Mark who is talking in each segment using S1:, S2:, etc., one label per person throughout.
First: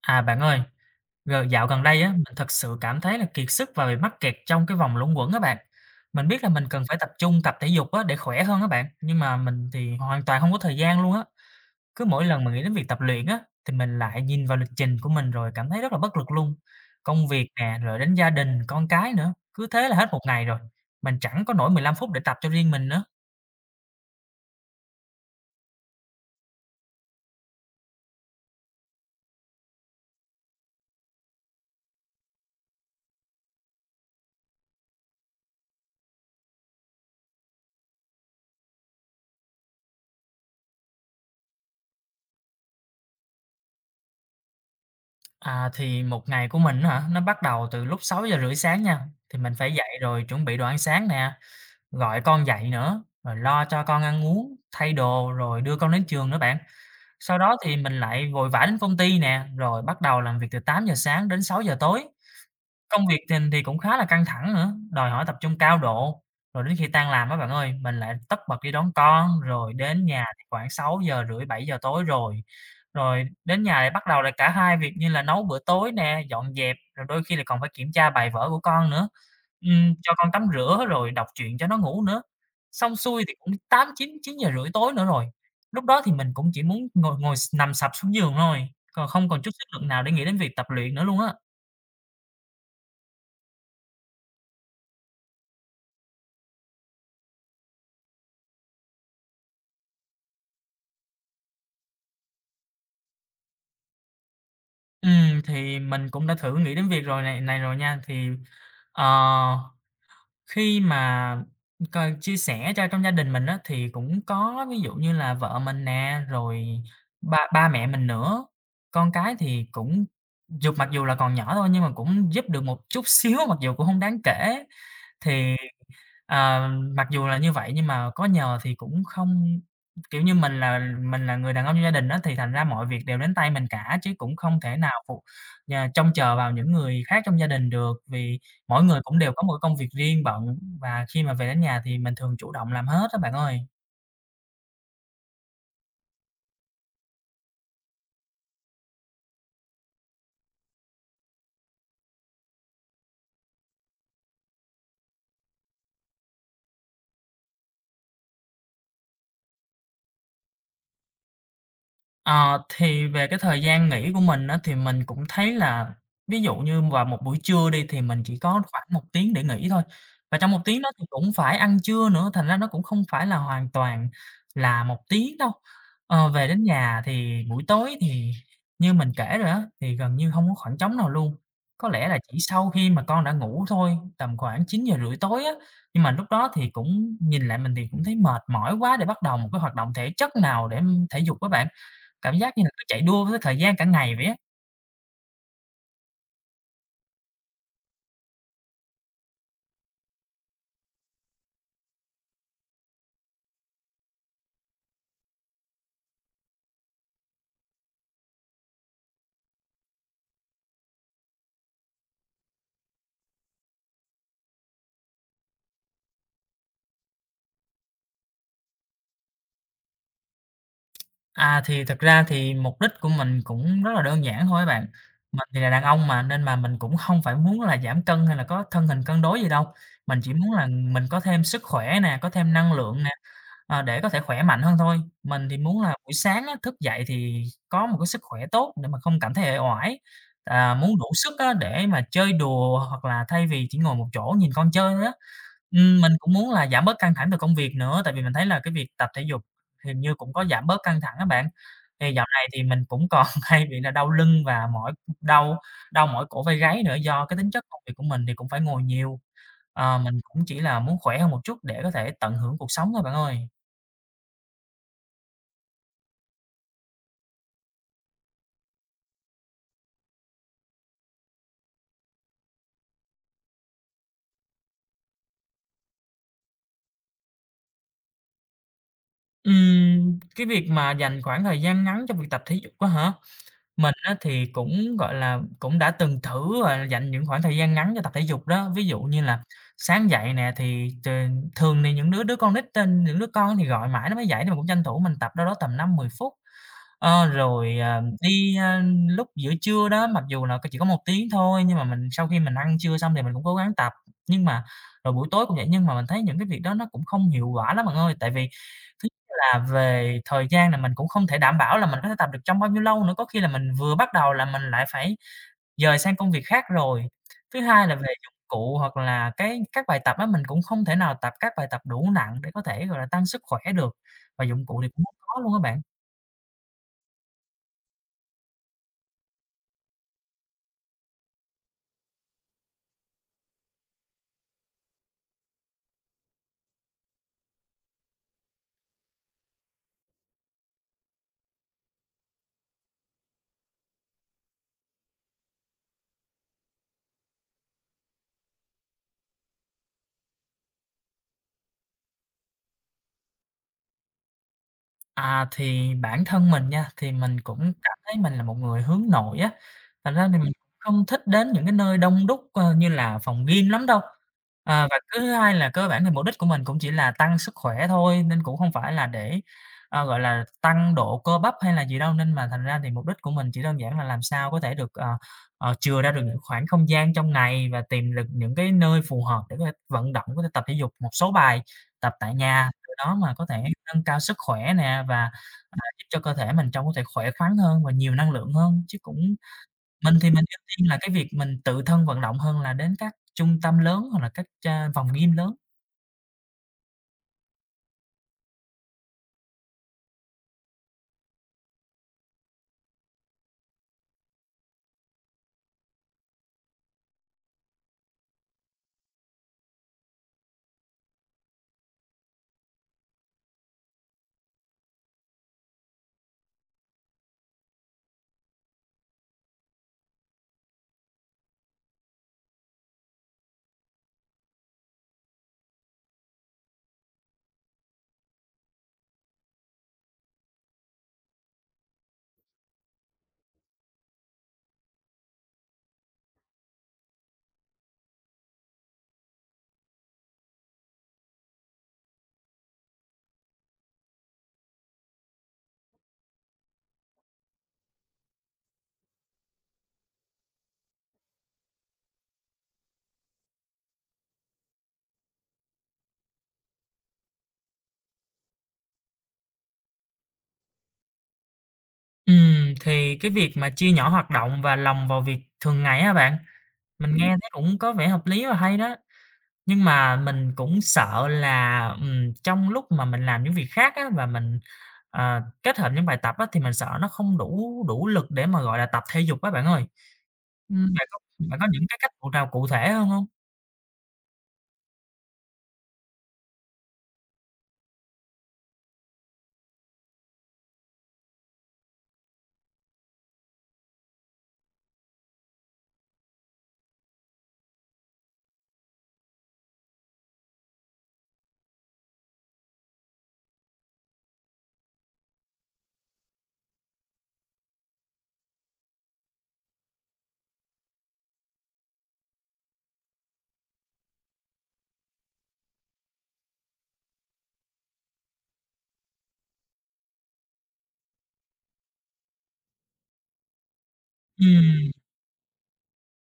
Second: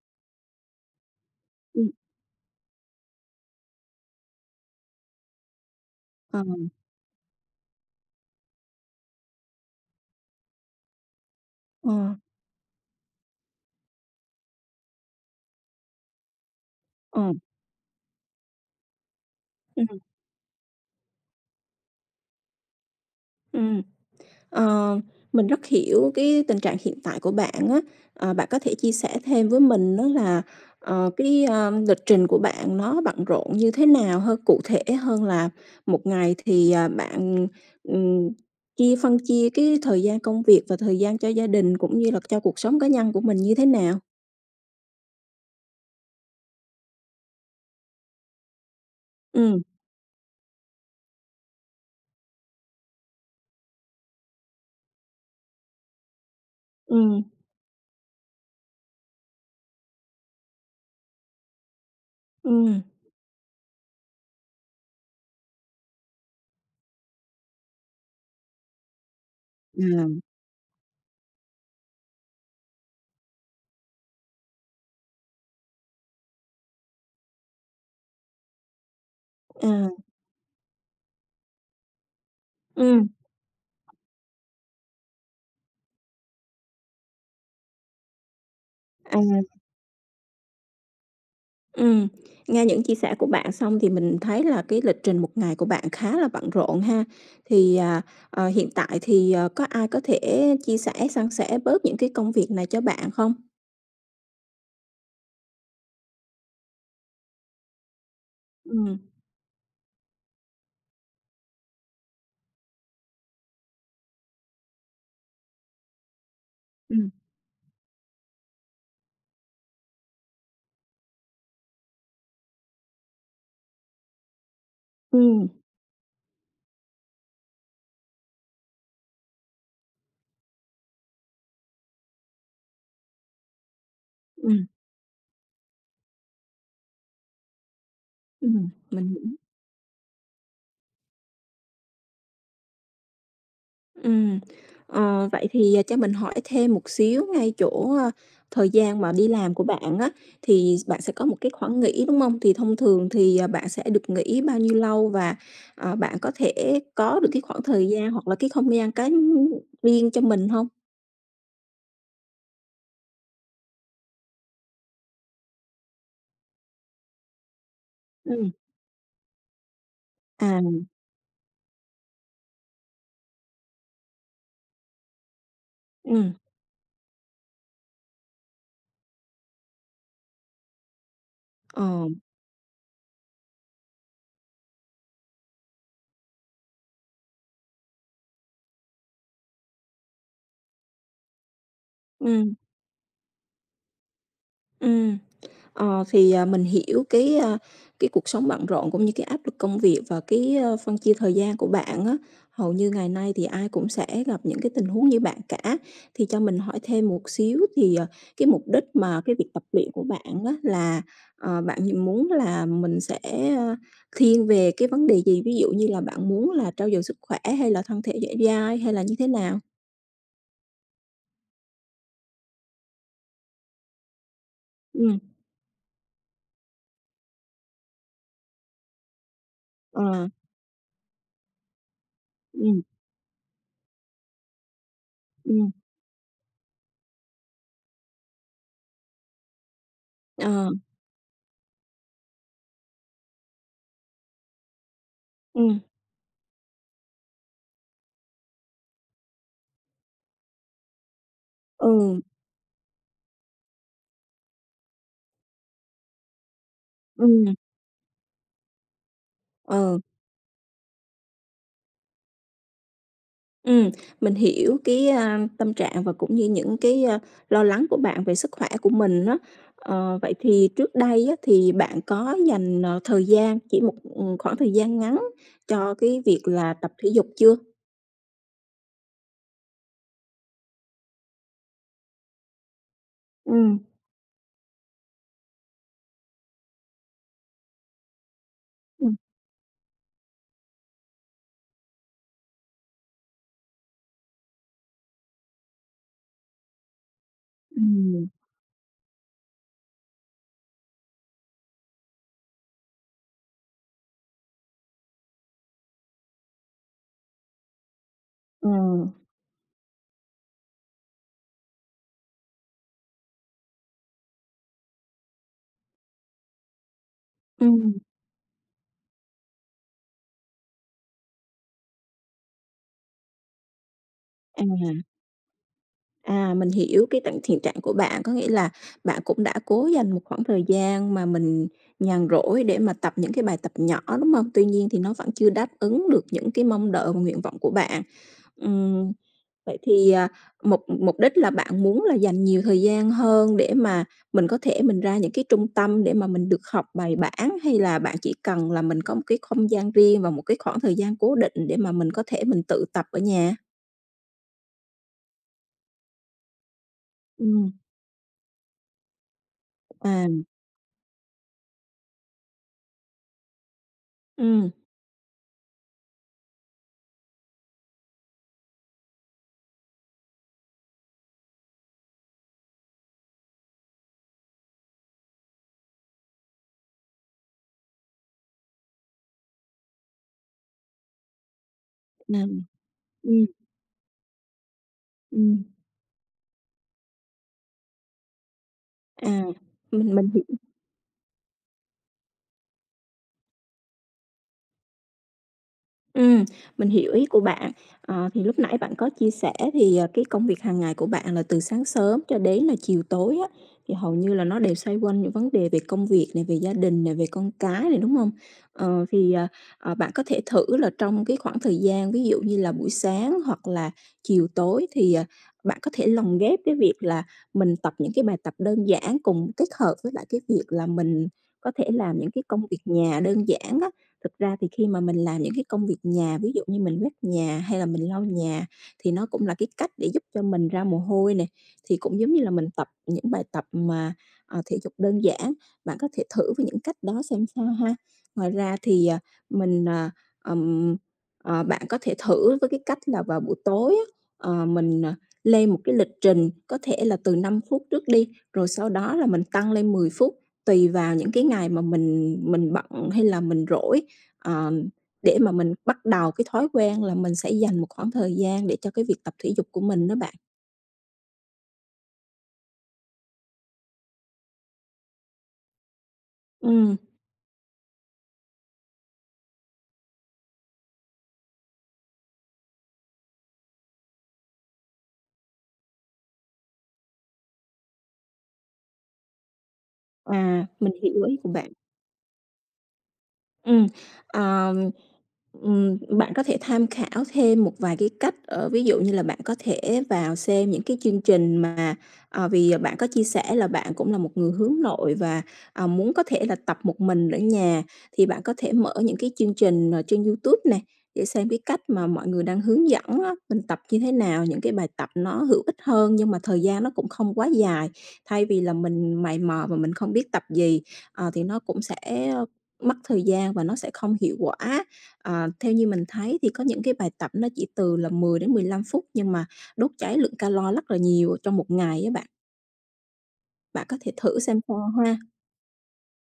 S1: À, bạn ơi, g dạo gần
S2: Ừm.
S1: đây á, mình thực sự cảm thấy là kiệt sức và bị mắc kẹt trong cái vòng luẩn quẩn á bạn. Mình biết là mình
S2: Ờm.
S1: cần phải tập trung tập thể dục á, để khỏe hơn á bạn, nhưng mà mình thì hoàn toàn hông có thời gian luôn á.
S2: Ờ.
S1: Cứ mỗi lần mà nghĩ đến việc tập luyện á, thì mình lại nhìn vào lịch trình của mình rồi cảm thấy rất là bất lực luôn. Công
S2: Ờm.
S1: việc nè, rồi đến gia đình con cái nữa, cứ thế là
S2: Ừm.
S1: hết một ngày rồi, mình chẳng có nổi 15 phút để tập cho riêng mình nữa.
S2: Ừm, ờ, mình rất hiểu cái tình trạng hiện tại của bạn á. Ờ, bạn có thể chia sẻ thêm với mình á, là, ờ, cái lý, ơm, lịch trình của bạn nó bận rộn như thế nào ha? Cụ thể hơn là 1 ngày thì, à, bạn, ừm, chia phân chia cái thời gian công việc và thời gian cho gia đình, cũng như là, cho cuộc sống cá nhân của mình như thế nào?
S1: À, thì một ngày của mình á hả? Nó bắt đầu từ lúc 6:30 sáng nha, thì mình
S2: Ừm.
S1: phải dậy rồi chuẩn bị đồ ăn sáng nè, gọi con dậy nữa, rồi lo cho con ăn uống, thay đồ, rồi đưa con đến trường nữa bạn.
S2: Ừm.
S1: Sau đó thì mình lại vội vã đến công ty nè, rồi bắt đầu làm việc từ 8:00 sáng đến 6:00 tối.
S2: Ừm.
S1: Công việc thình thì cũng khá là căng thẳng nữa, đòi hỏi tập trung cao độ. Rồi đến khi tan làm á bạn ơi, mình lại tất bật đi đón con, rồi đến
S2: Ừm.
S1: nhà thì khoảng 6:30-7:00 tối rồi. Rồi đến nhà lại bắt đầu là cả 2 việc như là nấu bữa tối nè, dọn dẹp, rồi đôi khi là còn phải kiểm tra bài vở của con nữa,
S2: À!
S1: ừm, cho con tắm rửa, rồi đọc truyện cho nó ngủ nữa. Xong
S2: Ừm.
S1: xuôi thì cũng 8- 9, 9:30 tối nữa rồi, lúc đó thì mình cũng chỉ muốn ngồi ngồi s nằm sập xuống giường thôi, còn không còn chút
S2: À.
S1: sức lực nào để nghĩ đến việc tập luyện nữa luôn á.
S2: Ừm, nghe những chia sẻ của bạn xong thì mình thấy là cái lịch trình một ngày của bạn khá là bận rộn ha. Thì, à, ờ, hiện tại thì, ờ, có ai có thể chia sẻ, san sẻ bớt những cái công việc này cho bạn không?
S1: Ừm, thì mình cũng đã thử nghĩ đến việc rồi này này rồi nha. Thì,
S2: Ừm.
S1: ờ, khi mà m cần chia sẻ cho trong gia đình mình á, thì cũng có ví dụ như là vợ mình nè, rồi
S2: Ừm.
S1: ba ba mẹ mình nữa, con cái thì cũng dù mặc dù là còn nhỏ thôi, nhưng mà cũng giúp được một chút xíu, mặc dù cũng hông đáng kể.
S2: Ừm.
S1: Thì, ờ, mặc dù là như vậy nhưng mà có nhờ thì cũng không kiểu như mình là mình là người đàn ông trong gia đình á, thì thành ra mọi việc đều đến tay mình cả, chứ cũng không
S2: Ừm.
S1: thể nào phụ nhờ trông chờ vào những người khác trong gia đình được vì
S2: Ừm,
S1: mỗi người
S2: mình
S1: cũng
S2: hiểu.
S1: đều có một cái công việc riêng bận, và khi mà về đến nhà thì mình thường chủ động làm hết á bạn ơi.
S2: Ừm, ờ, vậy thì, à, cho mình hỏi thêm một xíu ngay chỗ, ơ, thời gian mà đi làm của bạn á, thì bạn sẽ có một cái khoảng nghỉ, đúng hông? Thì thông thường thì, ờ, bạn sẽ được nghỉ bao nhiêu lâu, và, ờ, bạn có thể có được cái khoảng thời gian, hoặc là cái không gian cá riêng cho mình hông?
S1: Ờ, thì về cái thời gian nghỉ của mình á, thì mình cũng thấy là ví dụ như vào một buổi trưa đi, thì mình chỉ
S2: Ừm.
S1: có khoảng 1 tiếng để nghỉ thôi. Và trong 1
S2: À.
S1: tiếng đó thì cũng phải ăn trưa nữa, thành ra nó cũng không phải là hoàn toàn là 1 tiếng đâu. Ờ,
S2: Ừm.
S1: về đến nhà thì buổi tối, thì như mình kể rồi á, thì gần như hông có khoảng trống nào luôn, có lẽ
S2: Ờ.
S1: là chỉ sau khi mà con đã ngủ thôi, tầm khoảng 9:30 tối á. Nhưng mà lúc đó thì cũng nhìn lại mình thì cũng thấy mệt mỏi quá để bắt đầu một cái hoạt động thể chất nào để thể dục á bạn, cảm
S2: Ừm.
S1: giác như là cứ chạy đua với thời gian cả ngày vậy á.
S2: Ừm, ờ thì, ờ, mình hiểu cái ơ, cái cuộc sống bận rộn cũng như cái áp lực công việc và cái, ơ, phân chia thời gian của bạn á, hầu như ngày nay thì ai cũng sẽ gặp những cái tình huống như bạn cả. Thì cho mình hỏi thêm một xíu thì ờ, cái mục đích mà cái việc tập luyện của bạn á, là ờ, bạn nh muốn là mình sẽ, ơ, thiên về cái vấn đề gì? Ví dụ như là bạn muốn là trau dồi sức khỏe hay là thân thể dẻo dai hay là như thế nào?
S1: À, thì thực ra thì mục đích của mình cũng rất là đơn giản thôi á bạn.
S2: Ừm.
S1: Mình thì là đàn ông mà, nên là mình cũng hông phải muốn là giảm cân hay là có thân hình cân đối gì đâu. Mình
S2: À.
S1: chỉ muốn là mình có thêm sức khỏe nè, có thêm năng
S2: Ừm.
S1: lượng nè, ờ, để có thể khỏe mạnh hơn thôi. Mình thì
S2: Ừm.
S1: muốn là buổi sáng á thức dậy thì có một cái sức khỏe tốt để mà không cảm thấy uể oải, à,
S2: Ờ.
S1: muốn đủ sức á để mà chơi đùa hoặc là thay vì chỉ ngồi một chỗ nhìn con chơi thôi á.
S2: Ừm.
S1: Ừm, mình cũng muốn là giảm bớt căng thẳng về công việc nữa tại vì mình thấy là cái việc tập thể dục hình như cũng có giảm bớt căng thẳng á bạn. Thì
S2: Ừ.
S1: dạo này thì mình cũng còn hay bị là đau lưng và mỏi, đau đau mỏi cổ vai gáy nữa do cái tính
S2: Ừm.
S1: chất công việc của mình thì cũng phải ngồi nhiều. Ờ,
S2: Ừ.
S1: mình cũng chỉ là muốn khỏe hơn một chút để có thể tận hưởng cuộc sống thôi bạn ơi.
S2: Ừm, mình hiểu cái, a, tâm trạng và cũng như những cái, ơ, lo lắng của bạn về sức khỏe của mình á. Ờ, vậy thì trước đây á thì bạn có dành, ờ, thời gian chỉ một, ừm, khoảng thời gian ngắn cho cái việc là tập thể dục chưa?
S1: Ừm, cái việc mà dành khoảng thời gian ngắn cho việc tập thể dục á hả?
S2: Ừm.
S1: Mình á, thì cũng, gọi là, cũng đã từng thử, gọi là, dành những khoảng thời gian ngắn cho tập thể dục đó. Ví dụ
S2: Ừm.
S1: như là sáng dậy nè thì t thường thì những đứa đứa con nít tên những đứa con thì gọi mãi nó mới dậy, nên mình cũng tranh thủ mình tập đâu đó tầm 5, 10 phút. Ờ, rồi, à,
S2: Ừm.
S1: đi, a, lúc giữa trưa đó mặc dù là chỉ có 1 tiếng thôi nhưng mà mình sau khi mình ăn trưa xong thì mình cũng cố gắng tập. Nhưng mà rồi buổi tối cũng vậy, nhưng mà mình thấy những cái việc đó nó cũng không hiệu quả lắm bạn ơi. Tại vì
S2: Ừm.
S1: [unintelligible] là về thời gian là mình cũng không thể đảm bảo là mình có thể tập được trong bao nhiêu lâu nữa, có khi là mình vừa bắt đầu là mình lại phải dời sang công việc khác rồi. Thứ hai là
S2: Ừm.
S1: về dụng cụ hoặc là cái các bài tập á, mình cũng không thể nào tập các bài tập đủ nặng để có thể, gọi là, tăng sức khỏe được và dụng cụ thì
S2: À.
S1: cũng [unintelligible] có luôn á bạn.
S2: À, mình hiểu cái tận thiện trạng của bạn, có nghĩa là bạn cũng đã cố dành một khoảng thời gian mà mình nhàn rỗi để mà tập những cái bài tập nhỏ, đúng hông? Tuy nhiên thì nó vẫn chưa đáp ứng được những cái mong đợi và nguyện vọng của bạn. Ừm, vậy thì, à, mục mục đích là bạn muốn là dành nhiều thời gian hơn để mà mình có thể mình ra những cái trung tâm để mà mình được học bài bản, hay là bạn chỉ cần là mình có một cái không gian riêng và một cái khoảng thời gian cố định để mà mình có thể mình tự tập ở nhà?
S1: À, thì bản thân mình nha, thì mình
S2: Ừm.
S1: cũng cảm thấy mình là một người hướng nội á, thành
S2: À.
S1: ra [unintelligible] không thích đến những cái nơi đông đúc, ơ, như là phòng gym lắm đâu.
S2: Ừm.
S1: À, và cái thứ hai là cơ bản thì mục đích của mình cũng chỉ là tăng sức khỏe thôi, nên cũng không phải là để, à, gọi là, tăng độ cơ bắp hay là gì đâu. Nên mà thành ra thì mục đích của mình chỉ đơn giản là làm sao có thể được, ờ, ờ, chừa ra được những khoảng không gian trong ngày và tìm được những cái nơi phù hợp để có thể vận động, có thể tập thể dục một số bài tập tại
S2: Nằm,
S1: nhà, từ đó mà
S2: ừm.
S1: có thể nâng cao sức khỏe nè và, à,
S2: Ừm.
S1: giúp cho cơ thể mình trông có thể khỏe khoắn hơn và nhiều năng lượng hơn. Chứ cũng
S2: À,
S1: mình
S2: ừm, mình
S1: thì mình
S2: hiểu.
S1: ưu tiên là cái việc mình tự thân vận động hơn là đến các trung tâm lớn hoặc là các, à, phòng gym lớn.
S2: Ừm, mình hiểu ý của bạn. Ờ, thì lúc nãy bạn có chia sẻ thì, ờ, cái công việc hàng ngày của bạn là từ sáng sớm cho đến là chiều tối á, thì hầu như là nó đều xoay quanh những vấn đề về công việc này, về gia đình nè, về con cái này, đúng hông? Ờ, thì, ờ, ờ, bạn có thể thử là trong cái khoảng thời gian ví dụ như là buổi sáng hoặc là chiều tối thì, ờ, bạn có thể lồng ghép cái việc là mình tập những cái bài tập đơn giản, cùng kết hợp với lại cái việc là mình có thể làm những cái công việc nhà đơn giản á. Thực ra thì khi mà mình làm những cái công việc nhà ví dụ như mình quét nhà hay là mình lau nhà, thì nó cũng là cái cách để giúp cho mình ra mồ hôi này, thì cũng giống như là mình tập những bài tập mà, ờ, thể dục đơn giản. Bạn có thể thử với những cách đó xem sao ha. Ngoài ra thì, à, mình, à, ừm, ờ, bạn có thể thử với cái cách là vào buổi tối á, ờ, mình, ờ, lên một cái lịch trình, có thể là từ 5 phút trước đi, rồi sau đó là mình tăng lên 10 phút. Tùy vào những cái ngày mà mình mình bận hay là mình rỗi, à, để mà mình bắt đầu cái thói quen là mình sẽ dành một khoảng thời gian để cho cái việc tập thể dục của mình đó bạn.
S1: Ừm, thì cái việc mà chia nhỏ hoạt động và lồng vào việc thường ngày á bạn,
S2: Ừm.
S1: mình nghe thấy cũng có vẻ hợp lý và hay đó. Nhưng mà mình cũng sợ là, ừm, trong lúc mà mình làm những việc khác á, và mình, ờ, kết hợp những bài tập á thì mình sợ nó không đủ đủ lực để mà, gọi là, tập thể dục á bạn ơi.
S2: À, mình
S1: Ưm, bạn có
S2: hiểu ý của
S1: bạn có
S2: bạn.
S1: những cái cách cụ nào cụ thể hơn hông?
S2: Ừm. Ờm, ừm, bạn có thể tham khảo thêm một vài cái cách ở ví dụ như là bạn có thể vào xem những cái chương trình mà, ờ, vì bạn có chia sẻ là bạn cũng là một người hướng nội và, ờ, muốn có thể là tập một mình ở nhà. Thì bạn có thể mở những cái chương trình, ờ, trên YouTube nè để xem cái cách mà mọi người đang hướng dẫn á, mình tập như thế nào, những cái bài tập nó hữu ích hơn nhưng mà thời gian nó cũng không quá dài. Thay vì là mình mày mò và mình không biết tập gì, à, thì nó cũng sẽ mất thời gian và nó sẽ không hiệu quả. Ờ, theo như mình thấy thì có những cái bài tập nó chỉ từ là 10 đến 15 phút nhưng mà đốt cháy lượng calo lắc là nhiều trong 1 ngày á bạn. Bạn có thể thử xem
S1: Ừm.
S2: sao ha.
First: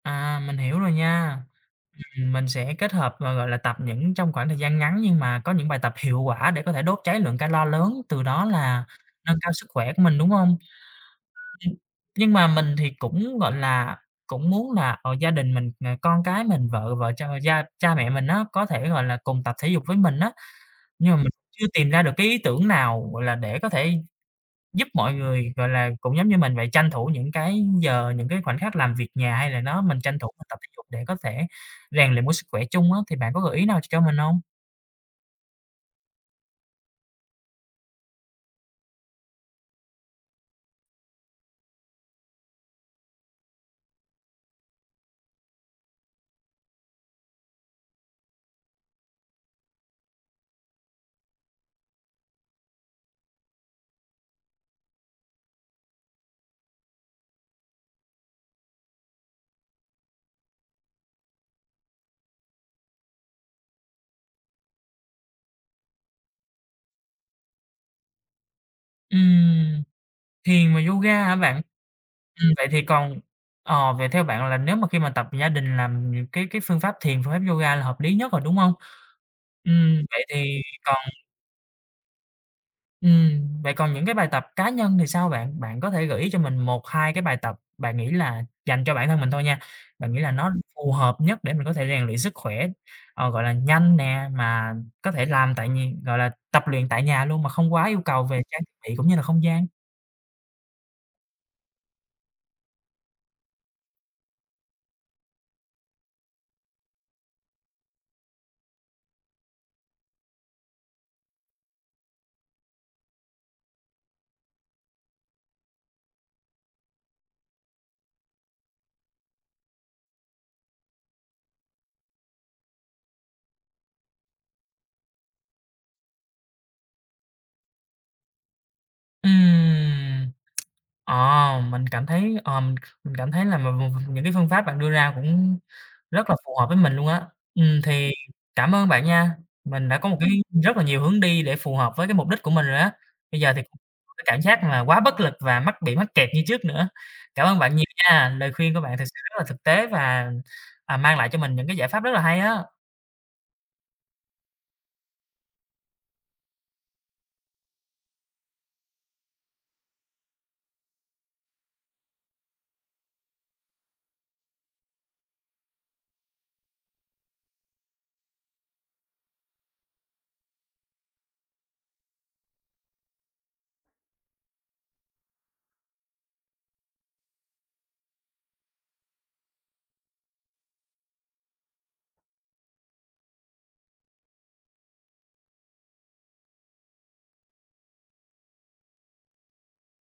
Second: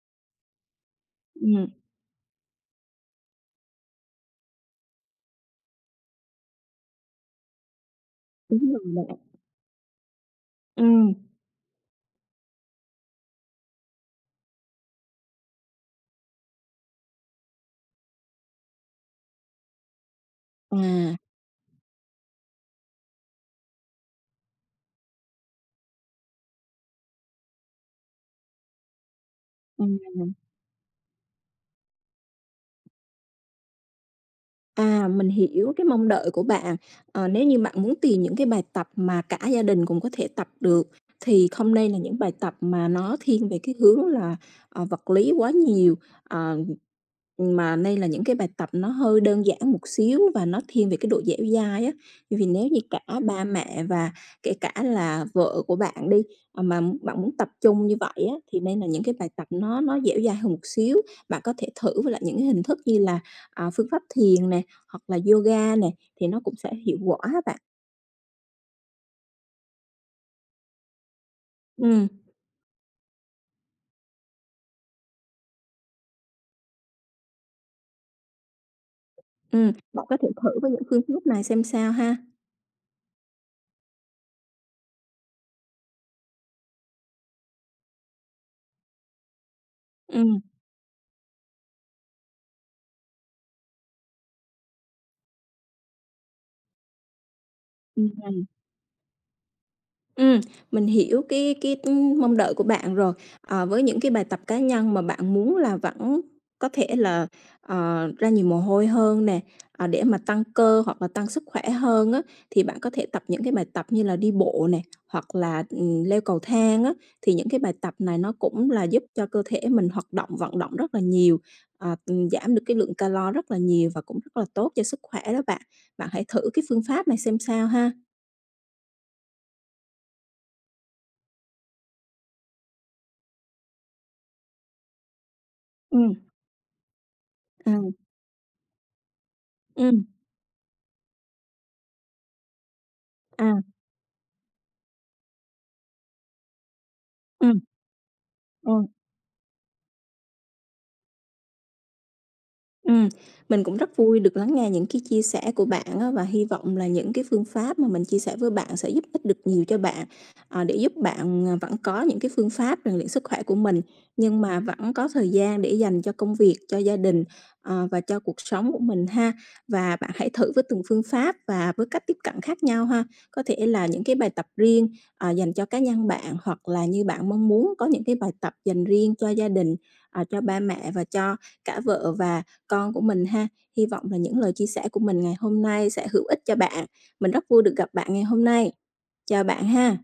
S1: À, mình hiểu rồi nha.
S2: Ừm.
S1: Ừm, mình sẽ kết hợp và, gọi là, tập những trong khoảng thời gian ngắn nhưng mà có những bài tập hiệu quả để có thể đốt cháy lượng calo lớn, từ đó
S2: Đúng
S1: là
S2: rồi bạn.
S1: nâng cao sức khỏe của mình, đúng hông?
S2: Ừm.
S1: [unintelligible] Nhưng mà mình thì cũng, gọi là, cũng muốn là, ờ, gia đình mình, ờ, con cái mình, vợ vợ cha gia cha mẹ mình á có thể, gọi là, cùng tập thể dục với mình á. Nhưng mà
S2: À.
S1: mình chưa tìm ra được cái ý tưởng nào, gọi là, để có thể giúp mọi người, gọi là, cũng giống như mình vậy, tranh thủ những cái giờ, những cái khoảnh khắc làm việc nhà, hay là nó mình tranh thủ
S2: Ừm.
S1: mình tập thể dục để có thể rèn luyện một sức khỏe chung á. Thì bạn có gợi ý nào cho mình hông?
S2: À, mình hiểu cái mong đợi của bạn. Ờ, nếu như bạn muốn tìm những cái bài tập mà cả gia đình cùng có thể tập được, thì không nên là những bài tập mà nó thiên về cái hướng là, ờ, vật lý quá nhiều, ờ, mà nên là những cái bài tập nó hơi đơn giản một xíu và nó thiên về cái độ dẻo dai á. Vì nếu như cả ba mẹ và kể cả là vợ của bạn đi, ờ, mà bạn muốn tập chung như vậy á, thì nên là những cái bài tập nó nó dẻo dai hơn một xíu. Bạn có thể thử lại những cái hình thức như là, à, phương pháp thiền nè, hoặc là yoga nè thì nó cũng sẽ hiệu quả á bạn.
S1: Ừm. Thiền và yoga hả bạn?
S2: Ừm.
S1: Ừm, vậy thì còn ờ, vậy theo bạn là nếu mà khi mà tập gia đình làm nh cái cái phương pháp thiền, phương pháp yoga là hợp lý nhất rồi, đúng hông?
S2: Ừm,
S1: Ừm,
S2: bạn có
S1: vậy
S2: thể thử
S1: thì
S2: với những
S1: còn
S2: phương thức này xem sao ha.
S1: ừm, vậy còn những cái bài tập cá nhân thì sao bạn? Bạn có thể gợi ý cho mình 1-2 cái bài tập bạn nghĩ là dành cho bản thân mình thôi nha, bạn nghĩ là
S2: Ừm.
S1: nó phù hợp nhất để mình có thể rèn luyện sức khỏe, ờ, gọi là, nhanh nè, mà có thể làm tại nh gọi là, tập luyện tại nhà luôn mà không quá yêu
S2: Ừm
S1: cầu về
S2: hừm.
S1: trang thiết bị cũng như là không gian?
S2: Ừm, mình hiểu cái cái, ưm, mong đợi của bạn rồi. Ờ, với những cái bài tập cá nhân mà bạn muốn là vẫn có thể là, ờ, ra nhiều mồ hôi hơn nè, ờ, để mà tăng cơ hoặc là tăng sức khỏe hơn á thì bạn có thể tập những cái bài tập như là đi bộ nè, hoặc là, ừm, leo cầu thang á. Thì những cái bài tập này nó cũng là giúp cho cơ thể mình hoạt động vận động rất là nhiều, à, giảm được cái lượng calo rất là nhiều và cũng rất là tốt cho sức khỏe đó bạn. Bạn hãy thử cái phương pháp này xem sao ha.
S1: Ừm. Ờm, mình cảm thấy, ờm, mình cảm thấy là v v những cái phương pháp bạn đưa ra cũng
S2: Ừm.
S1: rất là phù hợp với mình luôn á. Ừm,
S2: Ừm.
S1: thì cảm ơn bạn nha, mình đã
S2: Ừm.
S1: có một cái rất là nhiều hướng đi để phù hợp với cái mục đích của mình rồi á. Bây
S2: À!
S1: giờ thì không có cảm giác mà quá bất lực và mắc bị mắc kẹt như trước nữa. Cảm ơn
S2: Ừm.
S1: bạn nhiều nha, lời khuyên của
S2: Ừm.
S1: bạn thực sự rất là thực tế, và, à, mang lại cho mình những cái giải pháp rất là hay á!
S2: Ừm, mình cũng rất vui được lắng nghe những cái chia sẻ của bạn á, và hi vọng là những cái phương pháp mà mình chia sẻ với bạn sẽ giúp ích được nhiều cho bạn, ờ, để giúp bạn, ờ, vẫn có những cái phương pháp rèn luyện sức khỏe của mình, nhưng mà vẫn có thời gian để dành cho công việc, cho gia đình, ờ, và cho cuộc sống của mình ha. Và bạn hãy thử với từng phương pháp và với cách tiếp cận khác nhau ha. Có thể là những cái bài tập riêng, ờ, dành cho cá nhân bạn, hoặc là như bạn mong muốn có những cái bài tập dành riêng cho gia đình, ờ, cho ba mẹ và cho cả vợ và con của mình ha. Hy vọng là những lời chia sẻ của mình ngày hôm nay sẽ hữu ích cho bạn. Mình rất vui được gặp bạn ngày hôm nay. Chào bạn ha.